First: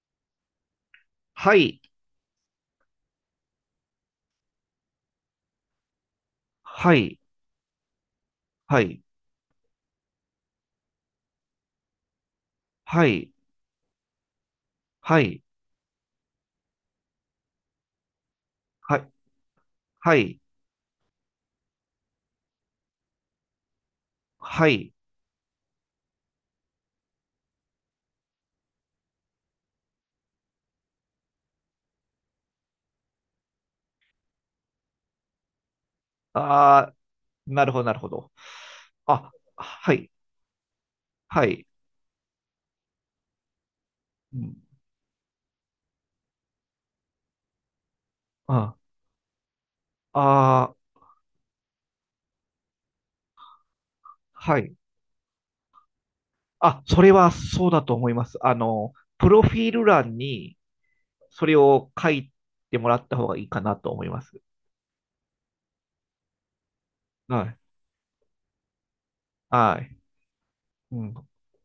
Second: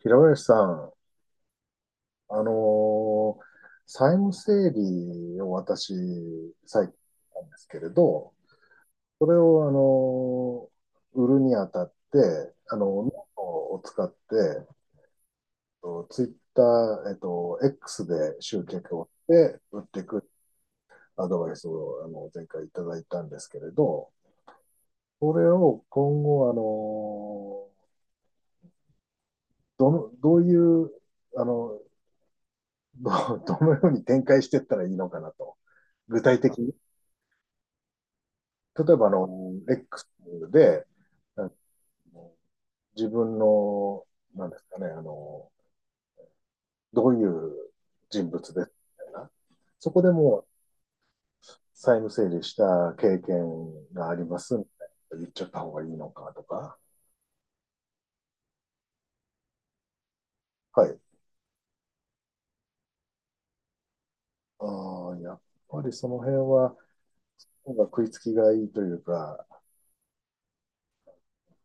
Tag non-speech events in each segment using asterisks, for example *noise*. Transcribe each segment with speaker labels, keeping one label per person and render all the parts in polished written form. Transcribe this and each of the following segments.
Speaker 1: 平林さん、
Speaker 2: はい、
Speaker 1: あのー債務整理を私、最
Speaker 2: は
Speaker 1: 近
Speaker 2: い、
Speaker 1: なんですけれど、
Speaker 2: はい、
Speaker 1: それを、売るにあたって、
Speaker 2: は
Speaker 1: ノー
Speaker 2: い、
Speaker 1: トを使って、
Speaker 2: はい、
Speaker 1: ツイッター、X で集客
Speaker 2: は
Speaker 1: を
Speaker 2: い、
Speaker 1: して、売ってい
Speaker 2: は
Speaker 1: く
Speaker 2: い、
Speaker 1: アドバイスを、前回いただいたんですけれど、
Speaker 2: はい。
Speaker 1: それを今後、どの、どういう、あの、どう *laughs* どのように展開していったらいいのかなと。具体的に。
Speaker 2: ああ、なるほど、なるほど。
Speaker 1: 例えば、
Speaker 2: あ、は
Speaker 1: X
Speaker 2: い、
Speaker 1: で、あ
Speaker 2: はい。
Speaker 1: の自分の、
Speaker 2: う
Speaker 1: なん
Speaker 2: ん、
Speaker 1: ですかね、どういう人物でみ
Speaker 2: あ
Speaker 1: たいな。そこでもう
Speaker 2: あー、
Speaker 1: 債務整理した経験があります
Speaker 2: は
Speaker 1: み
Speaker 2: い。
Speaker 1: たいな言っちゃった方がいいのかとか。
Speaker 2: あ、それはそうだと思います。プロフィール欄に
Speaker 1: はい。
Speaker 2: それを書いてもらった方がいいかなと思います。
Speaker 1: ああ、やっぱりその辺は、
Speaker 2: はい。
Speaker 1: なんか食いつきがいいというか、
Speaker 2: はい。うん。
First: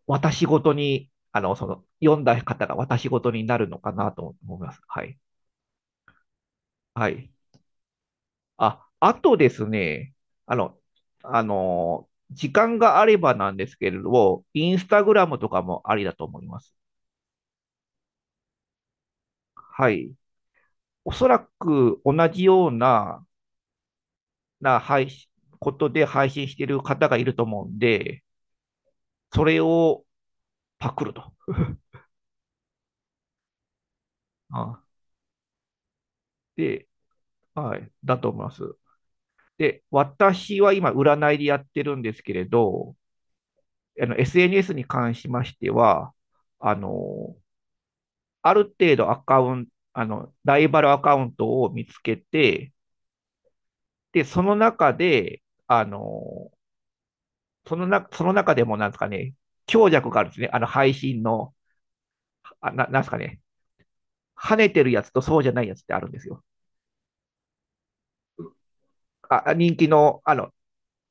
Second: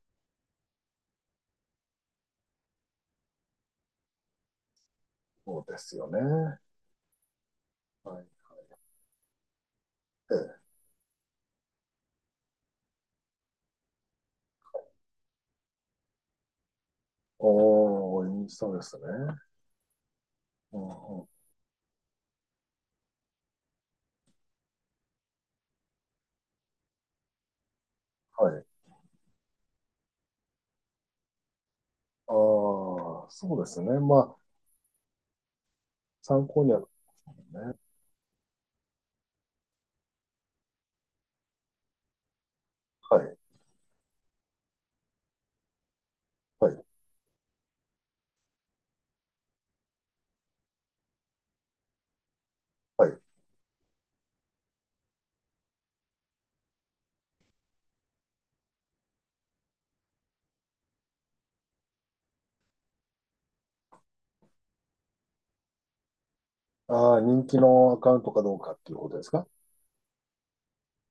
Speaker 2: 私ごとに、読んだ方が私ごとになるのかなと思います。はい。
Speaker 1: そうですよね。
Speaker 2: はい。
Speaker 1: はい。
Speaker 2: あ、あとですね、あ
Speaker 1: ええ。
Speaker 2: の、時間があればなんですけれど、インスタグラムとかもありだと思います。
Speaker 1: おー、そうですね。
Speaker 2: はい。
Speaker 1: うん
Speaker 2: お
Speaker 1: うん。
Speaker 2: そらく同じような、な配信、ことで配信している方がいると思うんで、
Speaker 1: はい。
Speaker 2: それをパクると。
Speaker 1: ああ、そうですね。まあ、
Speaker 2: あ
Speaker 1: 参考には、ね。
Speaker 2: で、はい、だと思います。で、私は今、占いでやってるんですけれど、
Speaker 1: はい。
Speaker 2: あの SNS に関しましては、
Speaker 1: は
Speaker 2: あ
Speaker 1: い。
Speaker 2: の、ある程度アカウント、あの、ライバルアカウントを見つけて、
Speaker 1: はい。
Speaker 2: で、その中で、あの、そのな、その中でもなんですかね、強弱があるんですね。あの、配信の、あななんですかね、跳ねてるやつとそうじゃないやつってあるんですよ。
Speaker 1: ああ、人気のアカウントかどうかっていうことですか？
Speaker 2: あ、人気の、あの、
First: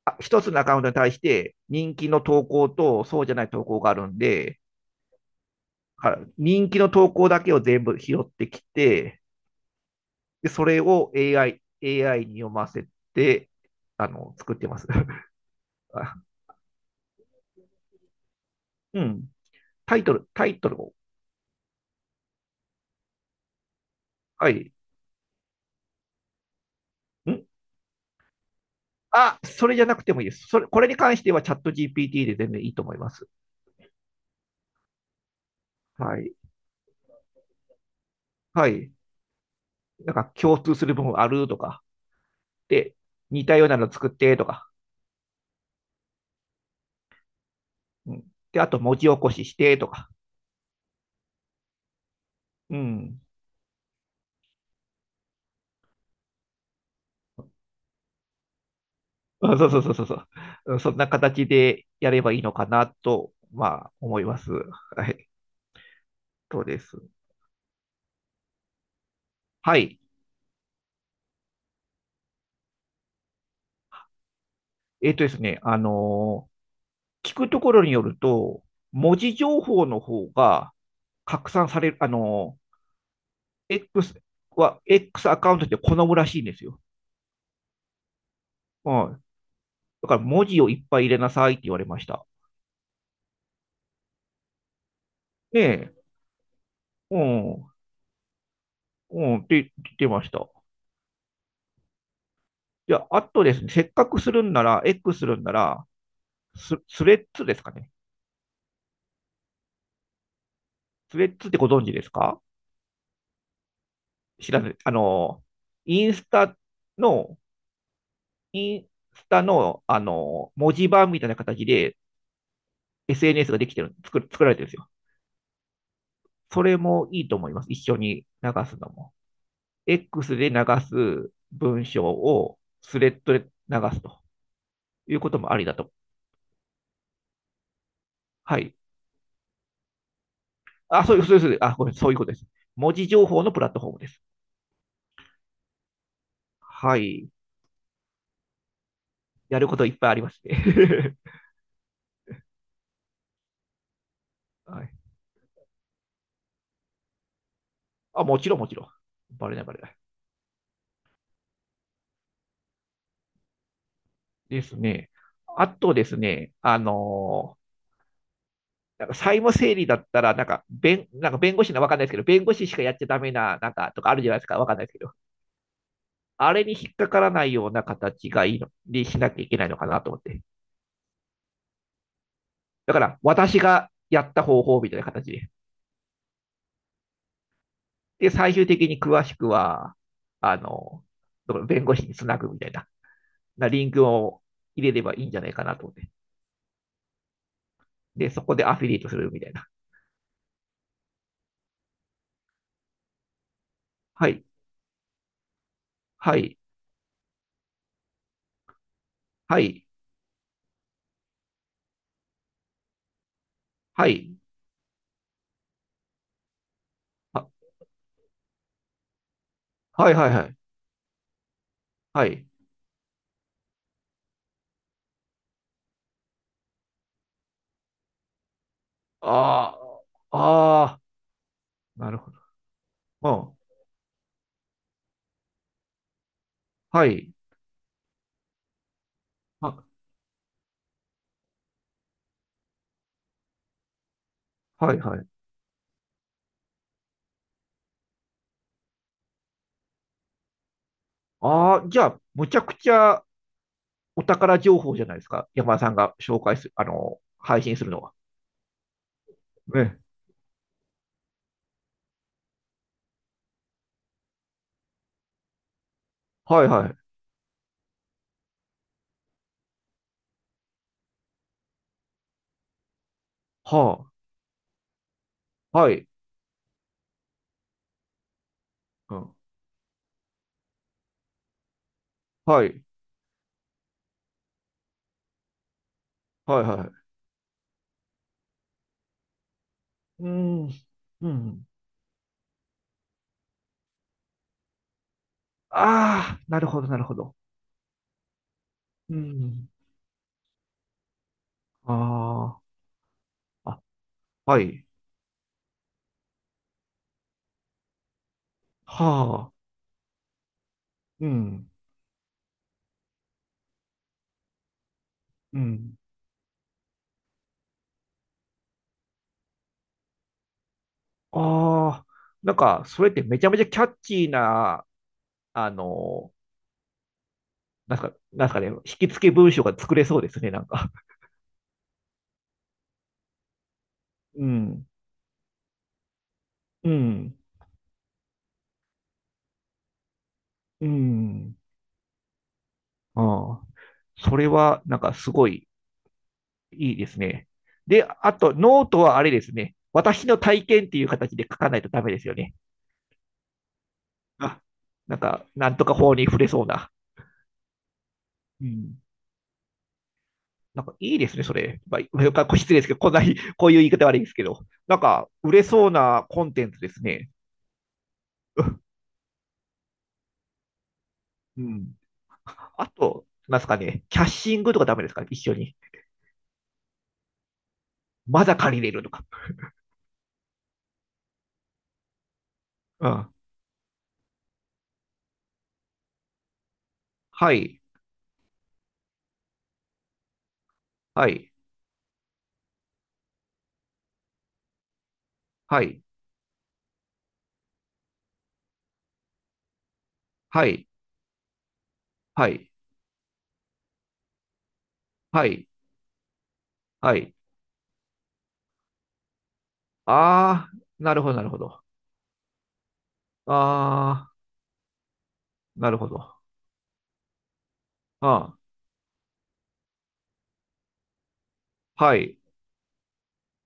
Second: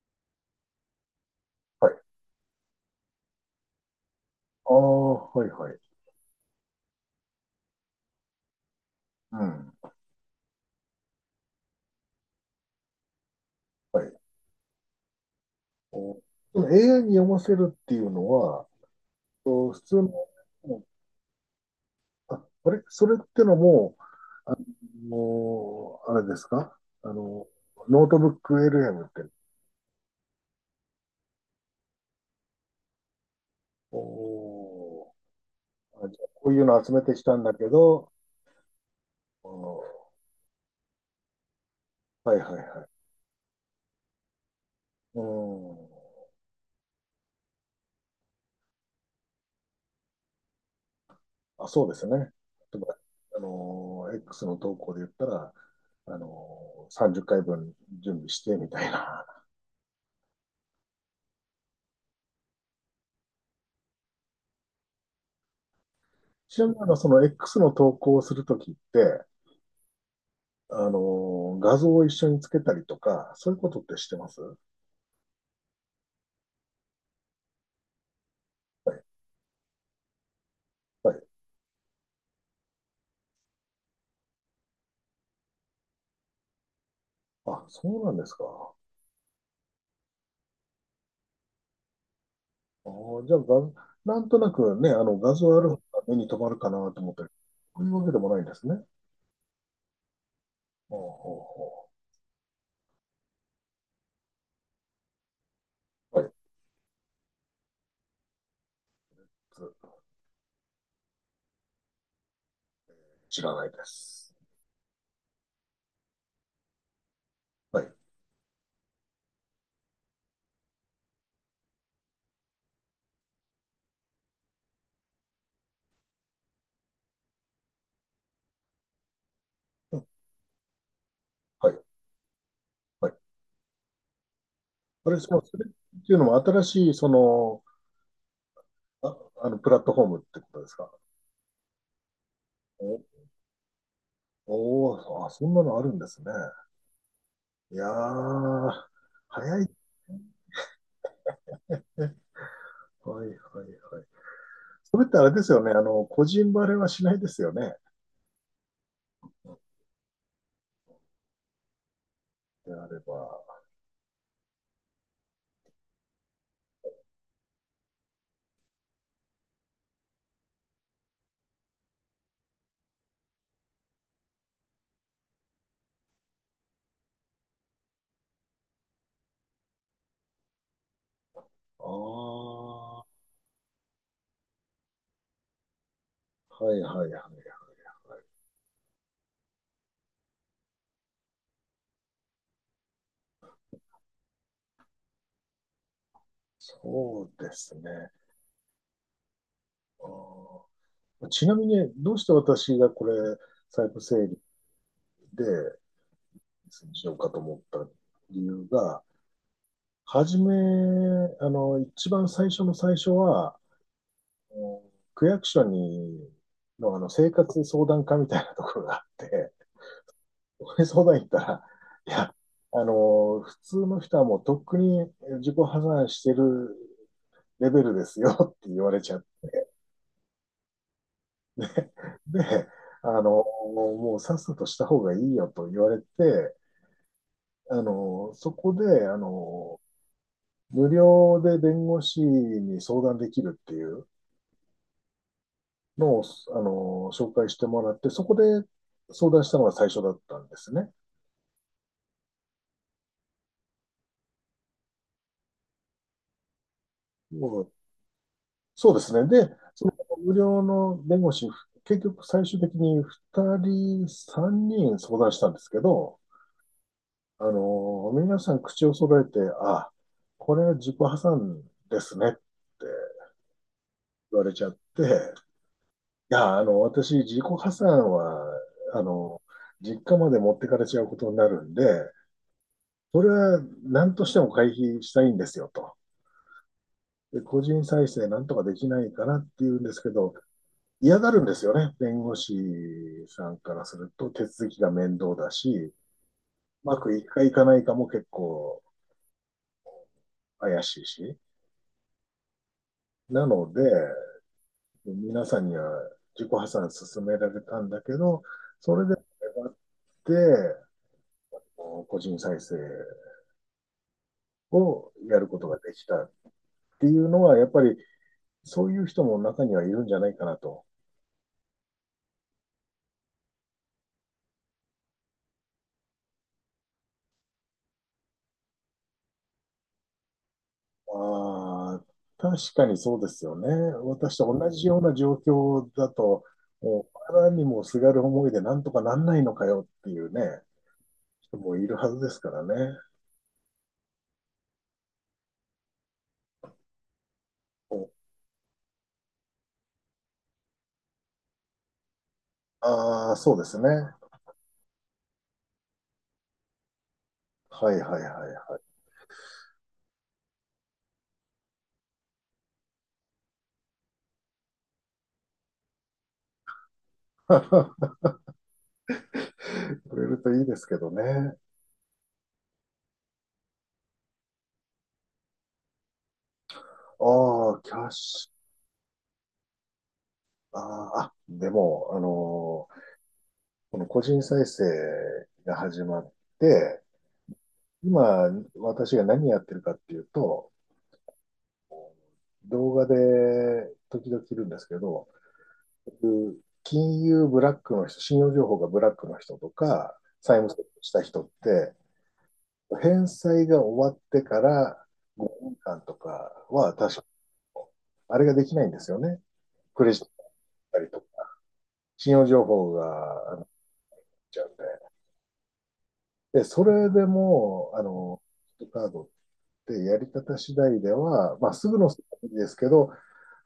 Speaker 2: あ一つのアカウントに対して
Speaker 1: は
Speaker 2: 人
Speaker 1: い。
Speaker 2: 気の投稿とそうじゃない投稿があるんで、
Speaker 1: ああ、はい、はい。
Speaker 2: あ人気の投稿だけを全部拾ってきて、
Speaker 1: うん。
Speaker 2: で、それを AI に読ませて、
Speaker 1: はい。
Speaker 2: 作ってます。*laughs*
Speaker 1: お、その AI に読ませるっていうのは、
Speaker 2: うん。
Speaker 1: お普通の、も
Speaker 2: タイトル
Speaker 1: う
Speaker 2: を。
Speaker 1: あ、あれそれってのも、
Speaker 2: はい。
Speaker 1: もう、あれですか？あ
Speaker 2: ん
Speaker 1: の、ノートブック LM って、
Speaker 2: それじゃなくてもいいです。それ、これに関してはチャット GPT で全然いいと思います。
Speaker 1: おー、あ、じ
Speaker 2: は
Speaker 1: ゃあ
Speaker 2: い。
Speaker 1: こういうの集めてきたんだけど、
Speaker 2: はい。
Speaker 1: おー、
Speaker 2: なんか共通する部分あるとか、
Speaker 1: はいはいはい。
Speaker 2: で、似たようなの作ってとか、
Speaker 1: うん。
Speaker 2: うん。で、あと文字起こししてとか、
Speaker 1: あ、そうですね。例え
Speaker 2: う
Speaker 1: ば、
Speaker 2: ん。
Speaker 1: X の投稿で言ったら、30回分準備してみたいな。
Speaker 2: あそうそうそうそうそううん。そんな形でやればいいのかなと、まあ、思います。はい。
Speaker 1: *laughs* ち
Speaker 2: そう
Speaker 1: なみに、
Speaker 2: で
Speaker 1: そ
Speaker 2: す。
Speaker 1: の X の投稿をするときって、
Speaker 2: はい。
Speaker 1: あの画像を一緒につけたりとか、そういうことってしてますは
Speaker 2: えっ、とですね、あのー聞くところによると、
Speaker 1: い。
Speaker 2: 文字情報の方が
Speaker 1: はい。
Speaker 2: 拡散される、X X アカウントって好むらしいんですよ。
Speaker 1: あ、そうなんですか。
Speaker 2: うん。だから文字をいっぱい入れなさいって言われました。
Speaker 1: あーじゃあが、画なんとなくね、画像
Speaker 2: ね
Speaker 1: ある方
Speaker 2: え、
Speaker 1: が目に留まるかなと思っ
Speaker 2: う
Speaker 1: て、
Speaker 2: ん、
Speaker 1: そういうわけでもないんですね。
Speaker 2: うん、って言ってました。
Speaker 1: ほうほうほ
Speaker 2: じゃあ、あとですね、せっかくするんなら、X するんなら、
Speaker 1: う。はい。
Speaker 2: スレッズですかね。
Speaker 1: つ
Speaker 2: スレッズってご存知ですか？
Speaker 1: 知らないです。
Speaker 2: 知らない。インスタの、
Speaker 1: はい。
Speaker 2: インスタの、あの、文字盤みたいな形で SNS ができてる、作る、作られてるんですよ。それもいいと思います。一緒に流すのも。
Speaker 1: うん。
Speaker 2: X で流す
Speaker 1: はい。
Speaker 2: 文章をス
Speaker 1: は
Speaker 2: レ
Speaker 1: い。
Speaker 2: ッドで流すと
Speaker 1: あ
Speaker 2: い
Speaker 1: れ、
Speaker 2: うこ
Speaker 1: そ
Speaker 2: と
Speaker 1: の
Speaker 2: も
Speaker 1: そ
Speaker 2: あ
Speaker 1: れ
Speaker 2: り
Speaker 1: っ
Speaker 2: だと。
Speaker 1: ていうのも新しい、その、
Speaker 2: はい。
Speaker 1: あ、プラットフォームってことですか？
Speaker 2: あ、そういう、そういう、そうあ、ごめん、そういうことです。文
Speaker 1: お、
Speaker 2: 字情報のプラットフォームです。
Speaker 1: おーあ、そんなのあるんですね。
Speaker 2: はい。
Speaker 1: いやー、
Speaker 2: や
Speaker 1: 早
Speaker 2: る
Speaker 1: い。
Speaker 2: こといっぱいありますね。
Speaker 1: はいはいはい。
Speaker 2: *laughs* は
Speaker 1: それ
Speaker 2: い。
Speaker 1: ってあれですよね。個人バレはしないですよね。
Speaker 2: あ、もちろん、もちろん。バレない、バレない。
Speaker 1: であれば。
Speaker 2: ですね。あとですね、なんか債務整理だったら、なんか弁護士のわかんないですけど、弁護士しかやっちゃダメな、なんかとかあるじゃないですか、わかんないですけど、あれに引っかからないような形がいいの、にしなきゃいけないのかなと思って。
Speaker 1: あ
Speaker 2: だ
Speaker 1: あ、
Speaker 2: か
Speaker 1: は
Speaker 2: ら私がやった方法みたいな形で。
Speaker 1: いはいはいはい。
Speaker 2: で、最終的に詳しくは、あの、弁護士につなぐみたいな、なリンクを入れればいいんじゃないかなと思って。
Speaker 1: そうですね。
Speaker 2: で、そこでアフィリエイトするみたいな。
Speaker 1: あー、ちなみに、どうして私がこれ、イ部整
Speaker 2: は
Speaker 1: 理
Speaker 2: い、
Speaker 1: で
Speaker 2: はい、
Speaker 1: にしようかと思った理由が、
Speaker 2: はい、
Speaker 1: はじめ、一番最初の最初は、
Speaker 2: はい、
Speaker 1: あの区役所に、の、あの、生
Speaker 2: は
Speaker 1: 活相談課みたいなところがあって、
Speaker 2: はい、はい、はい、
Speaker 1: そこに相談行ったら、い
Speaker 2: は
Speaker 1: や、
Speaker 2: い。
Speaker 1: 普通の人はもうとっくに自己破産してるレベルですよって言われちゃって、
Speaker 2: ああ、ああ、なるほ
Speaker 1: あ
Speaker 2: ど。
Speaker 1: の、
Speaker 2: うん。
Speaker 1: もうさっさとした方がいいよと言われて、
Speaker 2: はい、
Speaker 1: あの、そこで、あ
Speaker 2: あ、
Speaker 1: の、無料で弁護士に相談できるっていう、
Speaker 2: はい、はい。
Speaker 1: のを、紹介してもらって、そこで相談したのが最初だったんですね。
Speaker 2: ああ、じゃあ、むちゃくちゃお宝情報じゃないですか。山田さんが紹介する、あの、
Speaker 1: も
Speaker 2: 配
Speaker 1: う
Speaker 2: 信するのは。
Speaker 1: そうですね。で、その
Speaker 2: ね。
Speaker 1: 無料の弁護士、結局最終的に2人、3人相談したんですけど、
Speaker 2: はい、はい。
Speaker 1: 皆さん口を揃えて、あ、これは自己破産ですねって
Speaker 2: はあ。
Speaker 1: 言われちゃって、い
Speaker 2: はい。
Speaker 1: や、私、自己破産は、あ
Speaker 2: うん。
Speaker 1: の、実家まで持ってかれちゃうことになるんで、
Speaker 2: はい。
Speaker 1: それは何としても回避したいんですよと。
Speaker 2: はい。はい。
Speaker 1: で個人再生なんとかできないかなっていうんですけ
Speaker 2: う
Speaker 1: ど、
Speaker 2: ん。
Speaker 1: 嫌
Speaker 2: う
Speaker 1: がるんです
Speaker 2: ん。
Speaker 1: よね。弁護士さんからすると手続きが面倒だし、う
Speaker 2: ああ、なるほど、な
Speaker 1: ま
Speaker 2: る
Speaker 1: く
Speaker 2: ほ
Speaker 1: い
Speaker 2: ど。
Speaker 1: くかいかないかも結構
Speaker 2: うん。
Speaker 1: 怪しいし。
Speaker 2: あ
Speaker 1: なの
Speaker 2: あ、
Speaker 1: で、
Speaker 2: あ、はい。
Speaker 1: 皆さんには自己破産勧められたんだけど、そ
Speaker 2: は
Speaker 1: れで
Speaker 2: あ
Speaker 1: 粘って、
Speaker 2: うん。
Speaker 1: 個人再生をやるこ
Speaker 2: う
Speaker 1: とがで
Speaker 2: ん。
Speaker 1: きたっていうのは、やっぱりそういう人も中にはいるんじゃないかなと。
Speaker 2: あ、ああなんか、それってめちゃめちゃキャッチーな、あの、なんか、なんすかね、引き付け文章が作れそうですね、なんか。
Speaker 1: ああ、確かにそうですよね。私
Speaker 2: う
Speaker 1: と同
Speaker 2: ん。
Speaker 1: じような状況だと、
Speaker 2: う
Speaker 1: もう、
Speaker 2: ん。
Speaker 1: あらにもすがる思いでなんとかなんないのかよっていうね、
Speaker 2: うん。
Speaker 1: 人もいるはずですからね。
Speaker 2: うん。それは、なんかすごいいいですね。で、
Speaker 1: お
Speaker 2: あと、ノートはあれですね。私の体験っていう形で書かないとダメですよね。
Speaker 1: ああ、そうですね。
Speaker 2: あなんか、なんとか法に触れそうな。
Speaker 1: はいはいはい
Speaker 2: う
Speaker 1: は
Speaker 2: ん。なんかいいですね、それ。まあ、失礼ですけど、こんなに、*laughs* こういう言い方悪いですけど、なんか、売れそうなコンテンツですね。
Speaker 1: い。
Speaker 2: *laughs*
Speaker 1: *laughs* くれるといいですけどね。
Speaker 2: うん。あと、なんですかね、キャッシングとかダメですかね一緒に。
Speaker 1: ああ、キャッ
Speaker 2: ま
Speaker 1: シ
Speaker 2: だ
Speaker 1: ュ。
Speaker 2: 借りれるとか。
Speaker 1: あーあ、でも、
Speaker 2: うん。
Speaker 1: この個人再生が始まって、
Speaker 2: はい、
Speaker 1: 今、私が何やってるかっていうと、
Speaker 2: はい、
Speaker 1: 動画で時々いるんですけど、
Speaker 2: はい、
Speaker 1: 金融ブラックの人、信用情報がブラックの人とか、債
Speaker 2: は
Speaker 1: 務設
Speaker 2: い、
Speaker 1: 定した人って、
Speaker 2: はい、
Speaker 1: 返済が終わってから
Speaker 2: はい、
Speaker 1: 5年間とかは
Speaker 2: は
Speaker 1: 確か
Speaker 2: い。
Speaker 1: あれができないんですよね。クレジットだっ
Speaker 2: あ
Speaker 1: た
Speaker 2: ー、
Speaker 1: り
Speaker 2: な
Speaker 1: と
Speaker 2: る
Speaker 1: か、
Speaker 2: ほど、なるほど。
Speaker 1: 信用情報が
Speaker 2: あー
Speaker 1: ちゃうんで。
Speaker 2: なるほど。あ
Speaker 1: で、それでも、
Speaker 2: あ、
Speaker 1: クレジットカードってやり方次第では、まあ、すぐの
Speaker 2: は
Speaker 1: す
Speaker 2: い、
Speaker 1: ぐですけど、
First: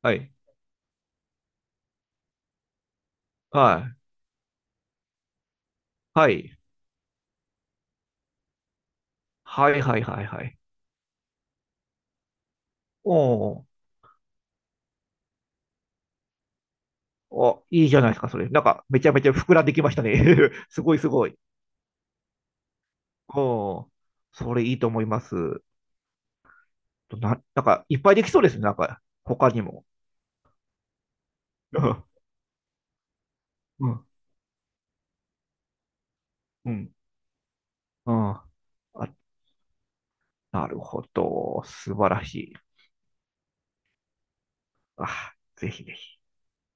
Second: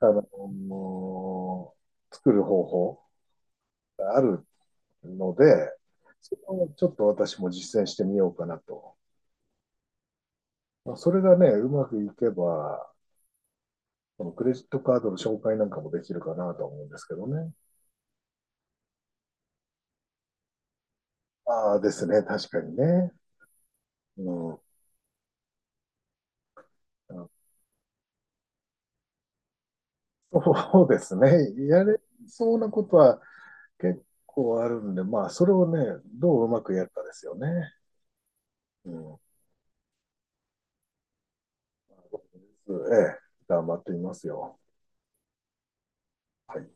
Speaker 1: あ
Speaker 2: はい、
Speaker 1: の、作る方法
Speaker 2: はい、
Speaker 1: があるので、
Speaker 2: は
Speaker 1: それ
Speaker 2: い、
Speaker 1: をちょっと私も実践してみようかなと。
Speaker 2: はい、はい、はい、はい。
Speaker 1: まあ、それがね、うまくいけば、
Speaker 2: おー
Speaker 1: このクレジットカードの紹介なんかもできるかなと思うんですけどね。
Speaker 2: お、いいじゃないですか、それ。なんか、めちゃめちゃ膨らんできましたね。*laughs* すごい、すごい。
Speaker 1: ああですね、確かにね。
Speaker 2: おー
Speaker 1: う
Speaker 2: そ
Speaker 1: ん、
Speaker 2: れいいと思います。なんか、いっぱいできそうですね、なんか、他にも。
Speaker 1: そう *laughs* ですね。
Speaker 2: *laughs* う
Speaker 1: やれ
Speaker 2: ん、
Speaker 1: そうなことは
Speaker 2: う
Speaker 1: 結
Speaker 2: ん、
Speaker 1: 構あるんで、まあ、それをね、どううま
Speaker 2: う
Speaker 1: くやる
Speaker 2: ん。
Speaker 1: かですよね。
Speaker 2: うんあ、
Speaker 1: うん、
Speaker 2: なるほど。素晴らしい。
Speaker 1: ええ、頑張ってみますよ。
Speaker 2: あ、ぜひぜひ。
Speaker 1: はい。